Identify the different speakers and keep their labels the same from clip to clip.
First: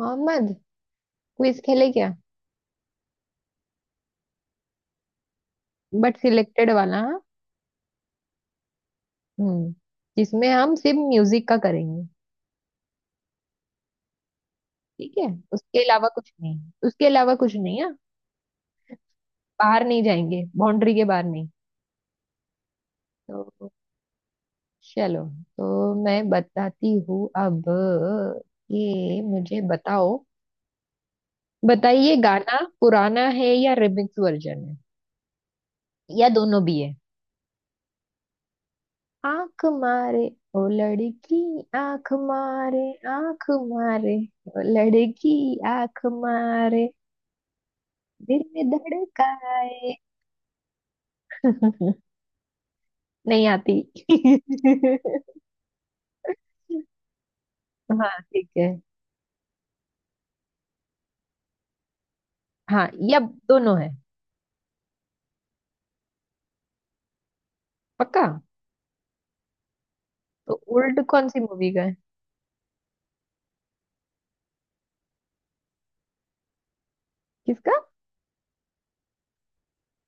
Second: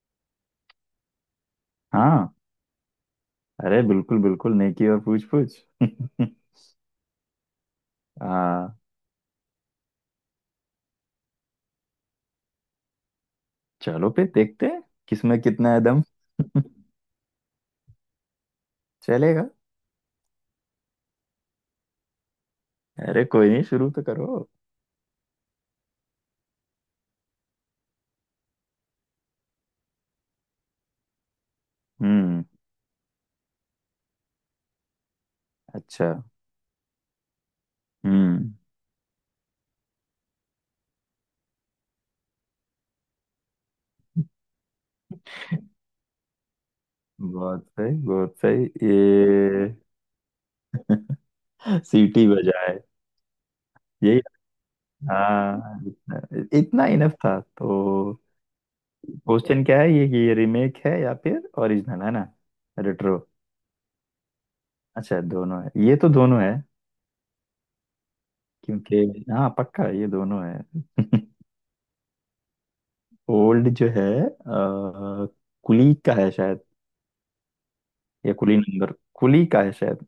Speaker 1: Mohammad. Quiz खेले क्या?
Speaker 2: हाँ। अरे बिल्कुल बिल्कुल, नेकी और पूछ पूछ।
Speaker 1: बट सिलेक्टेड वाला हाँ?
Speaker 2: हाँ।
Speaker 1: हम्म। जिसमें हम सिर्फ म्यूजिक का करेंगे।
Speaker 2: चलो फिर देखते हैं
Speaker 1: ठीक है।
Speaker 2: किसमें कितना है
Speaker 1: उसके
Speaker 2: दम।
Speaker 1: अलावा कुछ नहीं। उसके अलावा कुछ नहीं है।
Speaker 2: चलेगा।
Speaker 1: बाहर नहीं जाएंगे, बाउंड्री के बाहर नहीं।
Speaker 2: अरे कोई नहीं,
Speaker 1: तो
Speaker 2: शुरू तो करो।
Speaker 1: चलो। तो मैं बताती हूँ अब। ये मुझे बताओ, बताइए
Speaker 2: हम्म।
Speaker 1: गाना पुराना है या रिमिक्स वर्जन है
Speaker 2: अच्छा।
Speaker 1: या दोनों भी है।
Speaker 2: हम्म।
Speaker 1: आंख मारे, ओ लड़की आंख मारे, आंख मारे ओ लड़की आंख मारे,
Speaker 2: बहुत सही बहुत
Speaker 1: दिल
Speaker 2: सही,
Speaker 1: में
Speaker 2: ये
Speaker 1: धड़काए।
Speaker 2: सीटी बजाए,
Speaker 1: नहीं आती।
Speaker 2: यही। हाँ, इतना इनफ था तो।
Speaker 1: हाँ, ठीक है।
Speaker 2: क्वेश्चन क्या है ये कि ये रीमेक है या फिर ओरिजिनल है, ना?
Speaker 1: हाँ
Speaker 2: रेट्रो।
Speaker 1: या दोनों है,
Speaker 2: अच्छा दोनों है, ये तो दोनों है
Speaker 1: पक्का।
Speaker 2: क्योंकि हाँ पक्का ये दोनों
Speaker 1: तो
Speaker 2: है।
Speaker 1: उल्ट कौन सी मूवी का है?
Speaker 2: ओल्ड जो है कुली का है शायद,
Speaker 1: किसका?
Speaker 2: या कुली नंबर, कुली का है शायद।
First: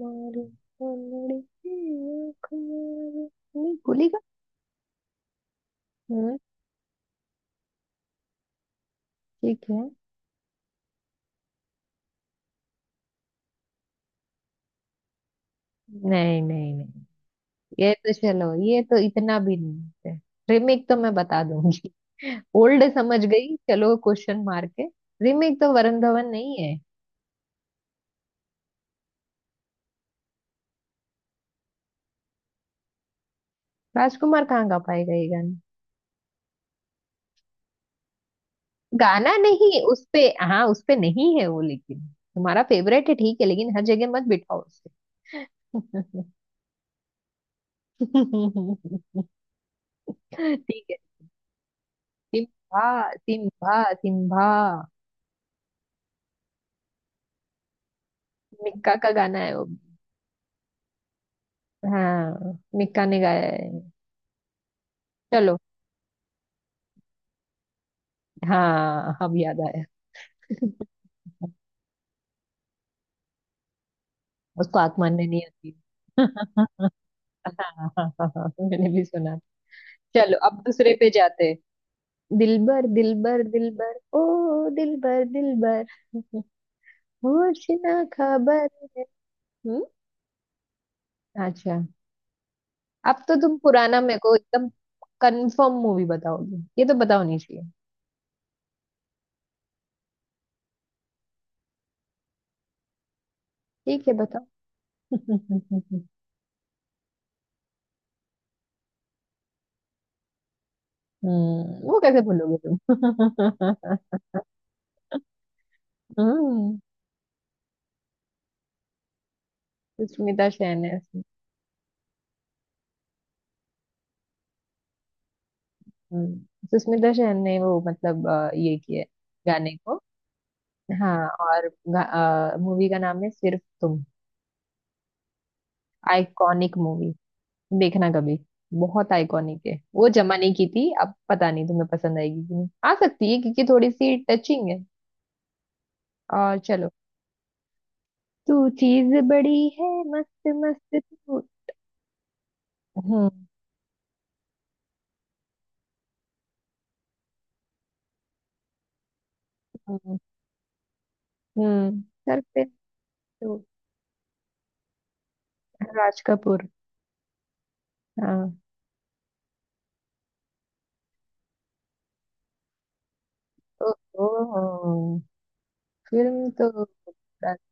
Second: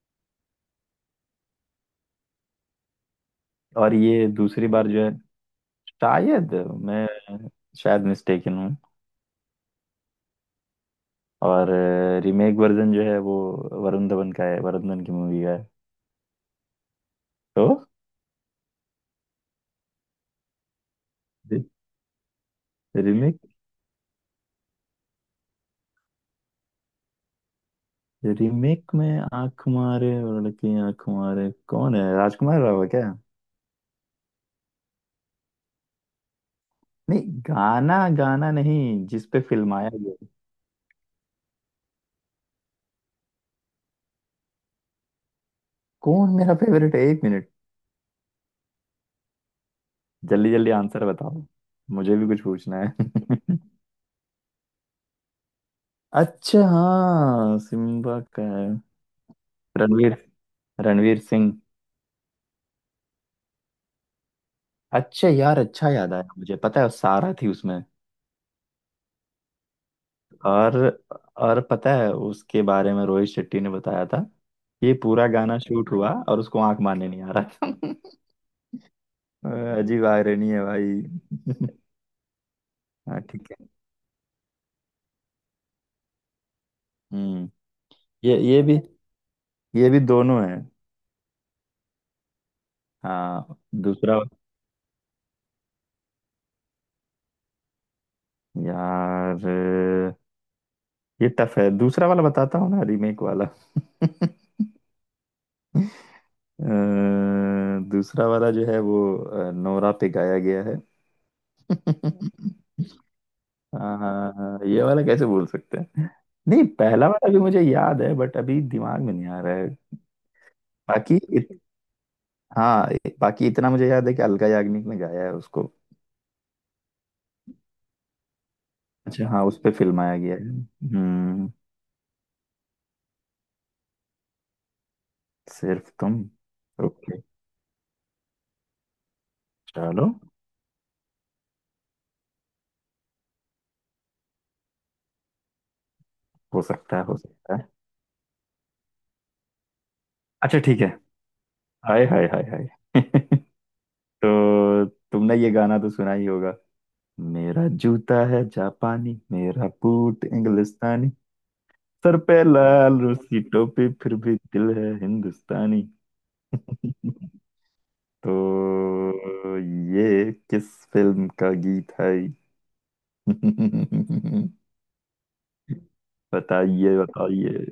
Speaker 1: मारे ओ लड़की आंख मारे। नहीं,
Speaker 2: और
Speaker 1: भूली का।
Speaker 2: ये दूसरी बार जो है
Speaker 1: हम्म,
Speaker 2: शायद, मैं शायद मिस्टेकन हूँ।
Speaker 1: ठीक है।
Speaker 2: और रीमेक वर्जन जो है वो वरुण धवन का है, वरुण धवन की मूवी का है
Speaker 1: नहीं नहीं नहीं,
Speaker 2: तो।
Speaker 1: ये तो चलो, ये तो इतना भी नहीं है। रिमेक तो मैं बता दूंगी। ओल्ड समझ
Speaker 2: रीमेक
Speaker 1: गई, चलो क्वेश्चन मार के। रिमेक तो वरुण धवन नहीं है।
Speaker 2: रीमेक में आंख मारे और लड़की आंख मारे कौन है, राजकुमार राव है क्या?
Speaker 1: राजकुमार कहाँ गा पाएगा ये गाना?
Speaker 2: नहीं, गाना गाना नहीं, जिस
Speaker 1: गाना
Speaker 2: पे
Speaker 1: नहीं,
Speaker 2: फिल्माया
Speaker 1: उसपे।
Speaker 2: गया।
Speaker 1: हाँ, उसपे नहीं है वो, लेकिन तुम्हारा फेवरेट है, ठीक है, लेकिन हर जगह मत बिठाओ उसे।
Speaker 2: कौन मेरा फेवरेट है, एक मिनट। जल्दी जल्दी
Speaker 1: ठीक है।
Speaker 2: आंसर बताओ, मुझे भी कुछ पूछना
Speaker 1: सिम्बा,
Speaker 2: है।
Speaker 1: सिम्बा सिम्बा।
Speaker 2: अच्छा हाँ, सिम्बा का है।
Speaker 1: मिक्का का गाना है वो भी।
Speaker 2: रणवीर, रणवीर सिंह।
Speaker 1: हाँ, मिक्का ने गाया है।
Speaker 2: अच्छा
Speaker 1: चलो।
Speaker 2: यार, अच्छा याद आया, मुझे पता है वो सारा थी उसमें।
Speaker 1: हाँ, अब याद आया।
Speaker 2: और और पता है उसके बारे में, रोहित शेट्टी ने बताया था
Speaker 1: उसको
Speaker 2: कि ये
Speaker 1: आंख मानने
Speaker 2: पूरा
Speaker 1: नहीं
Speaker 2: गाना
Speaker 1: आती।
Speaker 2: शूट हुआ और उसको आंख मारने नहीं आ रहा था।
Speaker 1: हाँ, मैंने भी सुना।
Speaker 2: अजीब
Speaker 1: चलो
Speaker 2: आयरनी
Speaker 1: अब
Speaker 2: है भाई।
Speaker 1: दूसरे पे जाते हैं। दिलबर
Speaker 2: हाँ
Speaker 1: दिलबर
Speaker 2: ठीक है।
Speaker 1: दिलबर, ओ दिलबर दिलबर,
Speaker 2: हम्म,
Speaker 1: होश ना
Speaker 2: ये
Speaker 1: खबर।
Speaker 2: भी,
Speaker 1: है। हम्म।
Speaker 2: ये भी दोनों है।
Speaker 1: अच्छा। अब तो
Speaker 2: हाँ।
Speaker 1: तुम पुराना मेरे
Speaker 2: दूसरा।
Speaker 1: को एकदम कंफर्म मूवी बताओगे, ये तो पता होनी चाहिए।
Speaker 2: यार ये टफ है, दूसरा वाला बताता हूँ ना, रीमेक वाला।
Speaker 1: ठीक है, बताओ।
Speaker 2: अ, दूसरा वाला जो है वो नोरा पे गाया गया है।
Speaker 1: हम्म, वो कैसे भूलोगे तुम।
Speaker 2: हाँ हाँ, ये वाला कैसे बोल सकते हैं। नहीं
Speaker 1: हम्म।
Speaker 2: पहला वाला भी मुझे याद है, बट अभी दिमाग में नहीं आ रहा है।
Speaker 1: सुष्मिता सेन है
Speaker 2: बाकी
Speaker 1: इसमें।
Speaker 2: इत, हाँ, बाकी इतना मुझे याद है कि अलका याग्निक ने गाया है उसको।
Speaker 1: हम्म। सुष्मिता सेन ने वो मतलब ये किया है
Speaker 2: अच्छा हाँ, उस पे
Speaker 1: गाने को।
Speaker 2: फिल्माया गया है।
Speaker 1: हाँ।
Speaker 2: हम्म।
Speaker 1: और मूवी का नाम है सिर्फ Tum.
Speaker 2: Sirf Tum.
Speaker 1: Iconic movie,
Speaker 2: okay.
Speaker 1: देखना कभी। बहुत आइकॉनिक है,
Speaker 2: चलो,
Speaker 1: वो जमाने की थी, अब पता नहीं तुम्हें पसंद आएगी कि नहीं, आ सकती है क्योंकि थोड़ी सी टचिंग है। और
Speaker 2: हो
Speaker 1: चलो।
Speaker 2: सकता है हो सकता है।
Speaker 1: तू चीज बड़ी है मस्त
Speaker 2: अच्छा ठीक है।
Speaker 1: मस्त तू।
Speaker 2: हाय हाय हाय हाय।
Speaker 1: हम्म
Speaker 2: तो तुमने ये गाना तो सुना ही होगा। मेरा जूता है जापानी, मेरा
Speaker 1: हम्म
Speaker 2: बूट इंग्लिस्तानी,
Speaker 1: हम्म।
Speaker 2: सर
Speaker 1: सर
Speaker 2: पे
Speaker 1: पे
Speaker 2: लाल रूसी
Speaker 1: तू
Speaker 2: टोपी, फिर भी दिल है हिंदुस्तानी।
Speaker 1: राज कपूर। हाँ।
Speaker 2: तो ये किस फिल्म का गीत है?
Speaker 1: ओ, ओ, फिल्म तो
Speaker 2: बताइए बताइए,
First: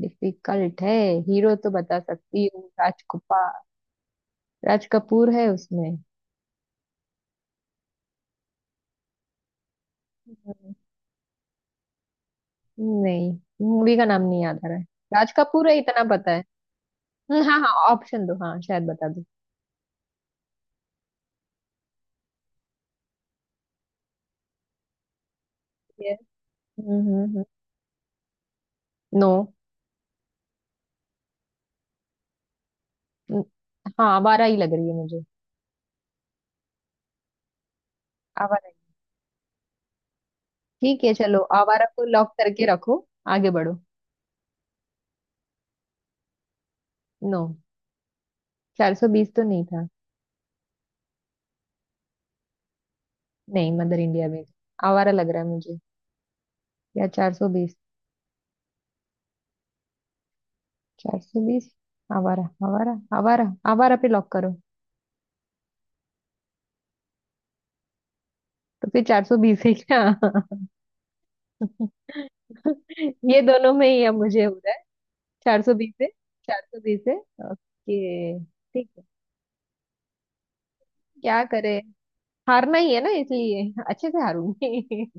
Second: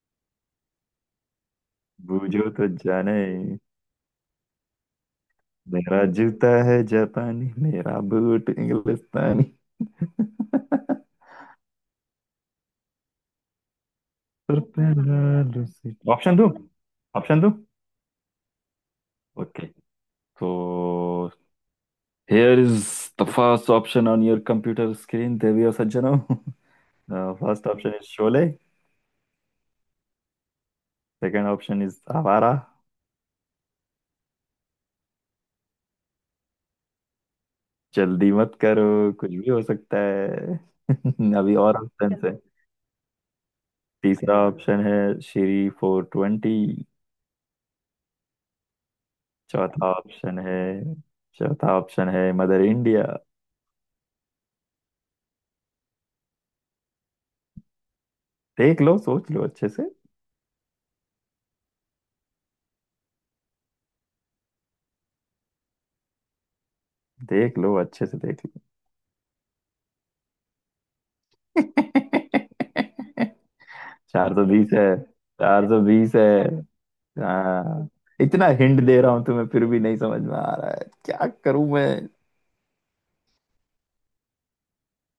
Speaker 1: डिफिकल्ट है। हीरो तो बता सकती
Speaker 2: बूझो तो
Speaker 1: हूँ,
Speaker 2: जाने।
Speaker 1: राजकुपा। राज कपूर है उसमें।
Speaker 2: मेरा जूता है जापानी, मेरा बूट इंग्लिस्तानी,
Speaker 1: नहीं, मूवी का नाम नहीं याद
Speaker 2: सर
Speaker 1: आ रहा है।
Speaker 2: पे
Speaker 1: राज
Speaker 2: लाल
Speaker 1: कपूर है
Speaker 2: रूसी।
Speaker 1: इतना पता
Speaker 2: ऑप्शन
Speaker 1: है।
Speaker 2: दो, ऑप्शन दो।
Speaker 1: हाँ हाँ ऑप्शन दो, हाँ शायद बता दो।
Speaker 2: ओके तो Here is the first option on your computer screen, Devi सज्जनों।
Speaker 1: ये
Speaker 2: The first option is Sholay.
Speaker 1: No.
Speaker 2: Second option is Awara.
Speaker 1: हाँ आवारा ही लग रही है मुझे।
Speaker 2: जल्दी मत
Speaker 1: आवारा ही।
Speaker 2: करो, कुछ भी हो सकता है।
Speaker 1: ठीक है, चलो
Speaker 2: अभी और
Speaker 1: आवारा को
Speaker 2: ऑप्शन है।
Speaker 1: लॉक करके रखो। आगे बढ़ो।
Speaker 2: तीसरा ऑप्शन है श्री फोर ट्वेंटी।
Speaker 1: नो, 420 तो नहीं था।
Speaker 2: चौथा ऑप्शन है, चौथा ऑप्शन है मदर इंडिया।
Speaker 1: नहीं, मदर इंडिया में। आवारा लग रहा है मुझे, या 420।
Speaker 2: देख लो सोच लो अच्छे से,
Speaker 1: 420, आवारा आवारा आवारा। आवारा पे लॉक करो।
Speaker 2: देख लो अच्छे से, देख लो।
Speaker 1: तो फिर 420 है क्या? ये दोनों में ही अब
Speaker 2: चार
Speaker 1: मुझे
Speaker 2: सौ
Speaker 1: हो
Speaker 2: बीस
Speaker 1: रहा है।
Speaker 2: है,
Speaker 1: चार
Speaker 2: चार
Speaker 1: सौ
Speaker 2: सौ
Speaker 1: बीस है।
Speaker 2: बीस है।
Speaker 1: 420 है।
Speaker 2: हाँ,
Speaker 1: ओके।
Speaker 2: इतना हिंट
Speaker 1: ठीक
Speaker 2: दे
Speaker 1: है,
Speaker 2: रहा हूं तुम्हें, फिर भी नहीं समझ में आ रहा है, क्या
Speaker 1: क्या
Speaker 2: करूं
Speaker 1: करे,
Speaker 2: मैं।
Speaker 1: हारना ही है ना, इसलिए अच्छे से हारूंगी।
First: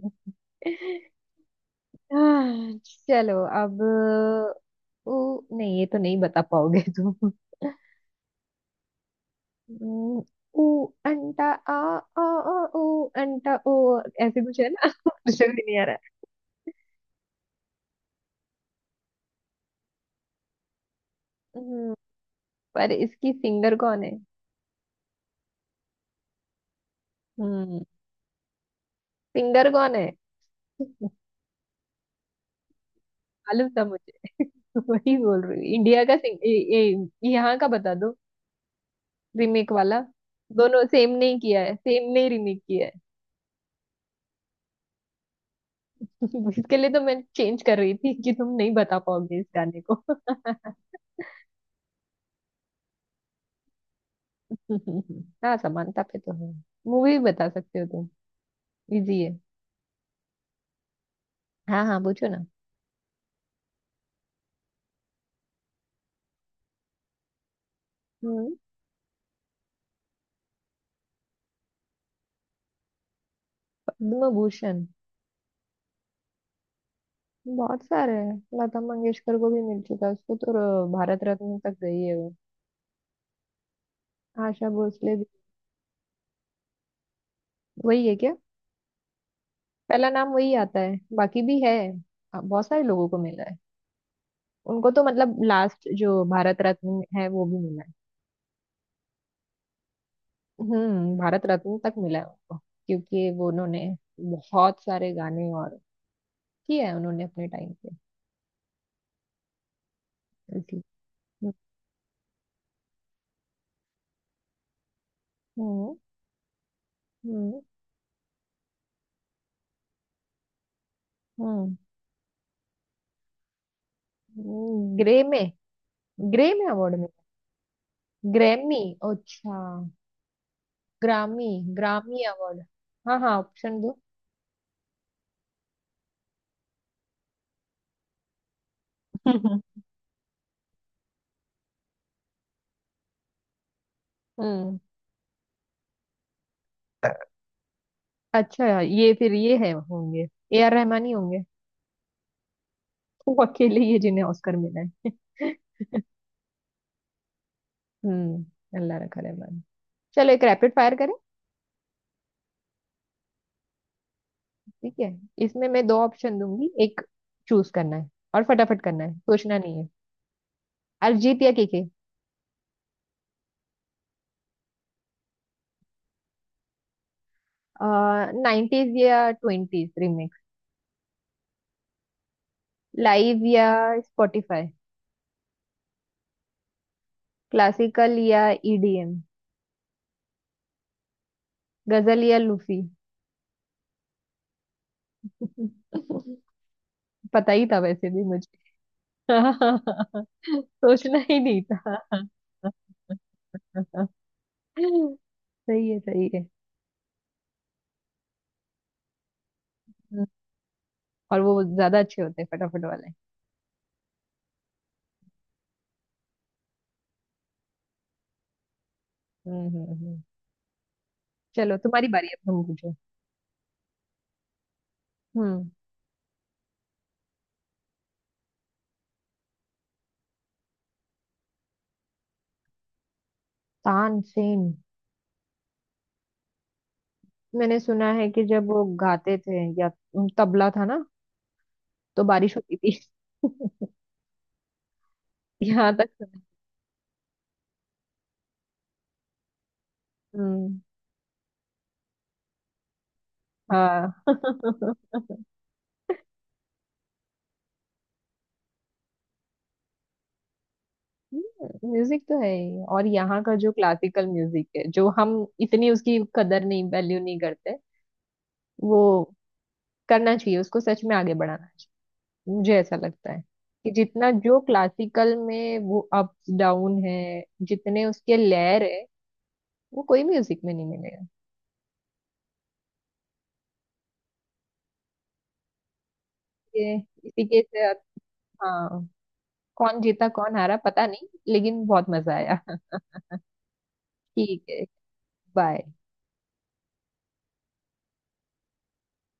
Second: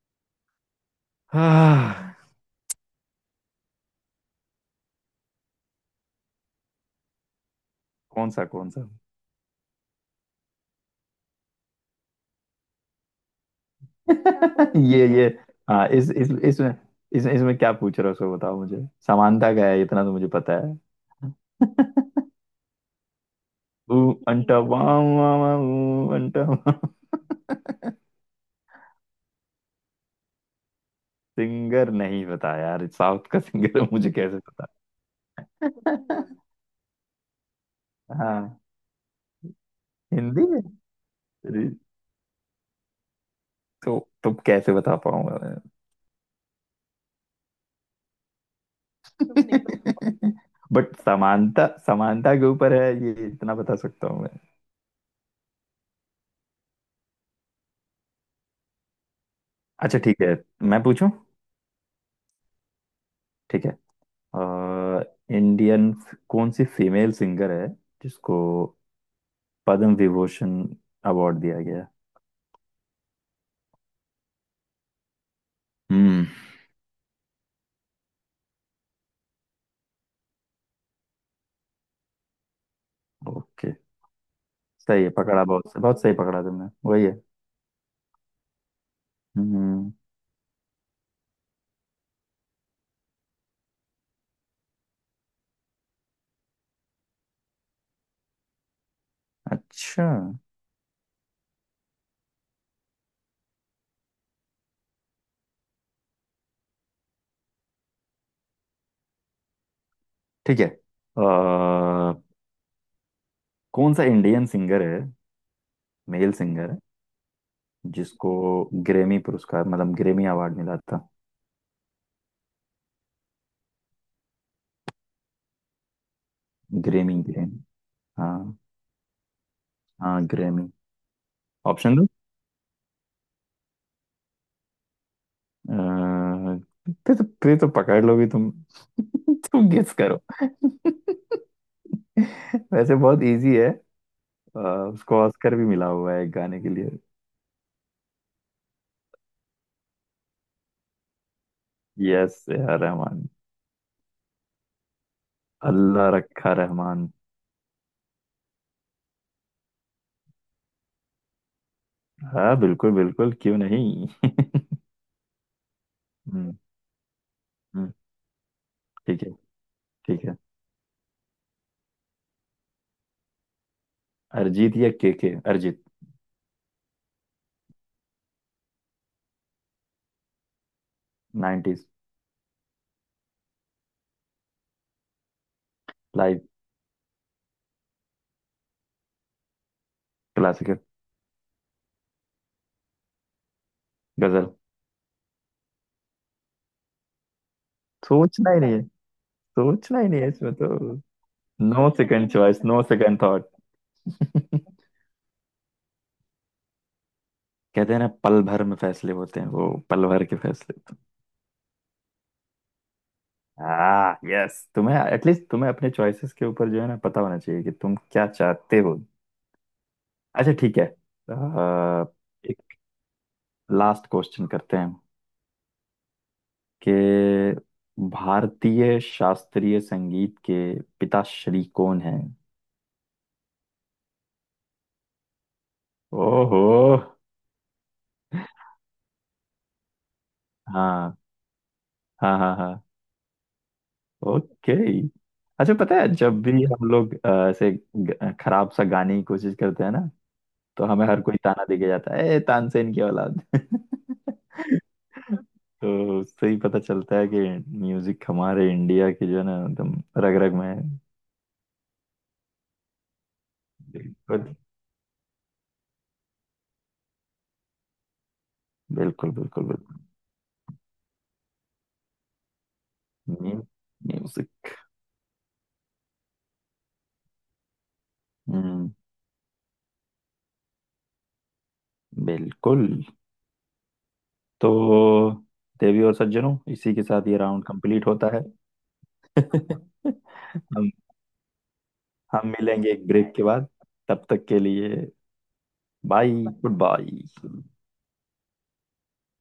Speaker 2: हाँ।
Speaker 1: आह, चलो अब। ऊ, नहीं ये तो नहीं बता पाओगे तुम।
Speaker 2: कौन सा कौन सा।
Speaker 1: हम्म, ऊ अंटा आ आ आ ऊ अंटा ओ, ऐसे कुछ है ना।
Speaker 2: ये ये।
Speaker 1: कुछ भी नहीं आ
Speaker 2: हाँ
Speaker 1: रहा
Speaker 2: इसमें क्या पूछ रहे हो उसको, बताओ मुझे समानता क्या है, इतना तो मुझे पता है।
Speaker 1: है। पर इसकी सिंगर
Speaker 2: ऊ
Speaker 1: कौन है।
Speaker 2: अंटा वाम वाम वाम, ऊ अंटा वाम।
Speaker 1: हम्म, सिंगर कौन है।
Speaker 2: सिंगर नहीं पता यार, साउथ का
Speaker 1: मालूम
Speaker 2: सिंगर
Speaker 1: था
Speaker 2: है मुझे
Speaker 1: मुझे।
Speaker 2: कैसे पता।
Speaker 1: वही बोल रही हूँ इंडिया का सिंग- ए, ए, यहाँ का बता दो।
Speaker 2: हाँ,
Speaker 1: रीमेक वाला।
Speaker 2: हिंदी में।
Speaker 1: दोनों सेम नहीं किया
Speaker 2: अरे,
Speaker 1: है, सेम नहीं, रीमेक किया है।
Speaker 2: तो तुम कैसे बता पाऊंगा।
Speaker 1: इसके लिए तो मैं चेंज कर रही थी कि तुम नहीं बता पाओगे इस गाने
Speaker 2: मैं?
Speaker 1: को।
Speaker 2: बट समानता, समानता के ऊपर है ये, इतना बता सकता हूँ मैं।
Speaker 1: हाँ, समानता पे तो है। मूवी बता सकते हो तुम, इजी है।
Speaker 2: अच्छा ठीक है। मैं पूछूं?
Speaker 1: हाँ हाँ पूछो ना।
Speaker 2: ठीक है। अ, इंडियन कौन सी फीमेल सिंगर है जिसको
Speaker 1: हम्म,
Speaker 2: पद्म विभूषण अवार्ड दिया गया है?
Speaker 1: पद्म भूषण।
Speaker 2: हम्म।
Speaker 1: बहुत सारे हैं। लता मंगेशकर को भी मिल चुका है, उसको तो भारत रत्न तक गई है वो।
Speaker 2: ओके।
Speaker 1: आशा
Speaker 2: सही है,
Speaker 1: भोसले भी।
Speaker 2: पकड़ा, बहुत बहुत सही पकड़ा तुमने, वही है।
Speaker 1: वही है क्या?
Speaker 2: हम्म।
Speaker 1: पहला नाम वही आता है, बाकी भी है। बहुत सारे लोगों को मिला है। उनको तो मतलब लास्ट जो भारत रत्न है वो भी मिला है।
Speaker 2: अच्छा
Speaker 1: हम्म, भारत रत्न तक मिला है उनको। क्योंकि वो उन्होंने बहुत सारे गाने और किए हैं उन्होंने अपने टाइम पे
Speaker 2: ठीक है।
Speaker 1: इसलिए।
Speaker 2: कौन सा इंडियन सिंगर है,
Speaker 1: हम्म
Speaker 2: मेल सिंगर है,
Speaker 1: हम्म
Speaker 2: जिसको ग्रेमी पुरस्कार, मतलब ग्रेमी अवार्ड मिला था?
Speaker 1: हम्म Grammy, Grammy award
Speaker 2: Grammy,
Speaker 1: मिला।
Speaker 2: ग्रेमी। हाँ
Speaker 1: ग्रैमी, अच्छा।
Speaker 2: हाँ, ग्रेमी।
Speaker 1: ग्रामी,
Speaker 2: ऑप्शन दो।
Speaker 1: Grammy award. हाँ हाँ ऑप्शन दो।
Speaker 2: फिर तो पकड़ लोगी तुम। तुम गेस करो, वैसे बहुत इजी है। अ,
Speaker 1: हम्म।
Speaker 2: उसको ऑस्कर भी मिला हुआ है एक गाने के लिए।
Speaker 1: अच्छा ये फिर ये है होंगे, ए आर रहमान ही होंगे।
Speaker 2: यस, ए आर रहमान,
Speaker 1: वो अकेले ही है जिन्हें ऑस्कर मिला है।
Speaker 2: अल्लाह रखा रहमान।
Speaker 1: हम्म, अल्लाह रखा रहमान। चलो एक रैपिड फायर करें।
Speaker 2: हाँ बिल्कुल बिल्कुल, क्यों नहीं।
Speaker 1: ठीक है। इसमें मैं दो ऑप्शन
Speaker 2: हम्म,
Speaker 1: दूंगी, एक चूज
Speaker 2: हम्म।
Speaker 1: करना है और फटाफट करना है,
Speaker 2: ठीक है,
Speaker 1: सोचना नहीं है।
Speaker 2: ठीक है।
Speaker 1: अरिजीत या केके।
Speaker 2: अरिजीत या के के? अरिजीत।
Speaker 1: नाइन्टीज या ट्वेंटीज रिमिक्स।
Speaker 2: 90s।
Speaker 1: लाइव या स्पॉटिफाई।
Speaker 2: लाइव।
Speaker 1: क्लासिकल या ईडीएम।
Speaker 2: क्लासिकल।
Speaker 1: गजल या लूफी।
Speaker 2: गजल।
Speaker 1: पता ही था वैसे भी मुझे।
Speaker 2: सोचना ही नहीं है, सोचना ही नहीं है इसमें तो,
Speaker 1: सोचना ही नहीं
Speaker 2: नो
Speaker 1: था।
Speaker 2: Second choice, no second thought.
Speaker 1: सही है सही है।
Speaker 2: कहते हैं ना, पल भर में फैसले होते हैं, वो पल भर के फैसले तो।
Speaker 1: और वो ज्यादा अच्छे होते हैं फटाफट वाले।
Speaker 2: हाँ यस, तुम्हें एटलीस्ट तुम्हें अपने चॉइसेस के ऊपर जो है ना, पता होना चाहिए कि तुम क्या चाहते हो।
Speaker 1: हम्म हम्म हम्म।
Speaker 2: अच्छा ठीक है।
Speaker 1: चलो
Speaker 2: अह,
Speaker 1: तुम्हारी बारी अब, तुम
Speaker 2: एक
Speaker 1: पूछो।
Speaker 2: लास्ट क्वेश्चन करते हैं
Speaker 1: हम्म।
Speaker 2: कि भारतीय शास्त्रीय संगीत के पिताश्री कौन हैं?
Speaker 1: तानसेन।
Speaker 2: ओहो।
Speaker 1: मैंने सुना है कि जब वो गाते थे या तबला था ना,
Speaker 2: हाँ
Speaker 1: तो
Speaker 2: हाँ हाँ
Speaker 1: बारिश
Speaker 2: हाँ।
Speaker 1: होती थी।
Speaker 2: ओके। अच्छा
Speaker 1: यहाँ
Speaker 2: पता है,
Speaker 1: तक
Speaker 2: जब
Speaker 1: सुना।
Speaker 2: भी हम लोग ऐसे खराब सा गाने की कोशिश करते हैं ना,
Speaker 1: हम्म।
Speaker 2: तो हमें हर कोई ताना देके जाता है, ए तानसेन की औलाद।
Speaker 1: हाँ।
Speaker 2: तो उससे ही पता चलता है कि म्यूजिक हमारे इंडिया के जो है ना, एकदम रग रग में है।
Speaker 1: म्यूजिक तो है ही, और यहाँ का जो क्लासिकल
Speaker 2: बिल्कुल
Speaker 1: म्यूजिक है जो हम इतनी उसकी कदर नहीं, वैल्यू नहीं करते वो,
Speaker 2: बिल्कुल बिल्कुल। बिल्कुल।
Speaker 1: करना चाहिए उसको सच में आगे बढ़ाना, मुझे ऐसा लगता है कि जितना जो
Speaker 2: म्यूजिक।
Speaker 1: क्लासिकल में वो अप्स डाउन है, जितने उसके लेयर
Speaker 2: हम्म।
Speaker 1: है वो कोई म्यूजिक में नहीं मिलेगा।
Speaker 2: बिल्कुल। तो देवी और सज्जनों, इसी
Speaker 1: ये
Speaker 2: के साथ ये
Speaker 1: इसी के
Speaker 2: राउंड
Speaker 1: साथ।
Speaker 2: कंप्लीट होता है।
Speaker 1: हाँ। कौन जीता कौन हारा
Speaker 2: हम
Speaker 1: पता नहीं, लेकिन बहुत मजा
Speaker 2: हम
Speaker 1: आया।
Speaker 2: मिलेंगे एक ब्रेक के बाद, तब तक के
Speaker 1: ठीक है,
Speaker 2: लिए
Speaker 1: बाय।
Speaker 2: Bye, good bye.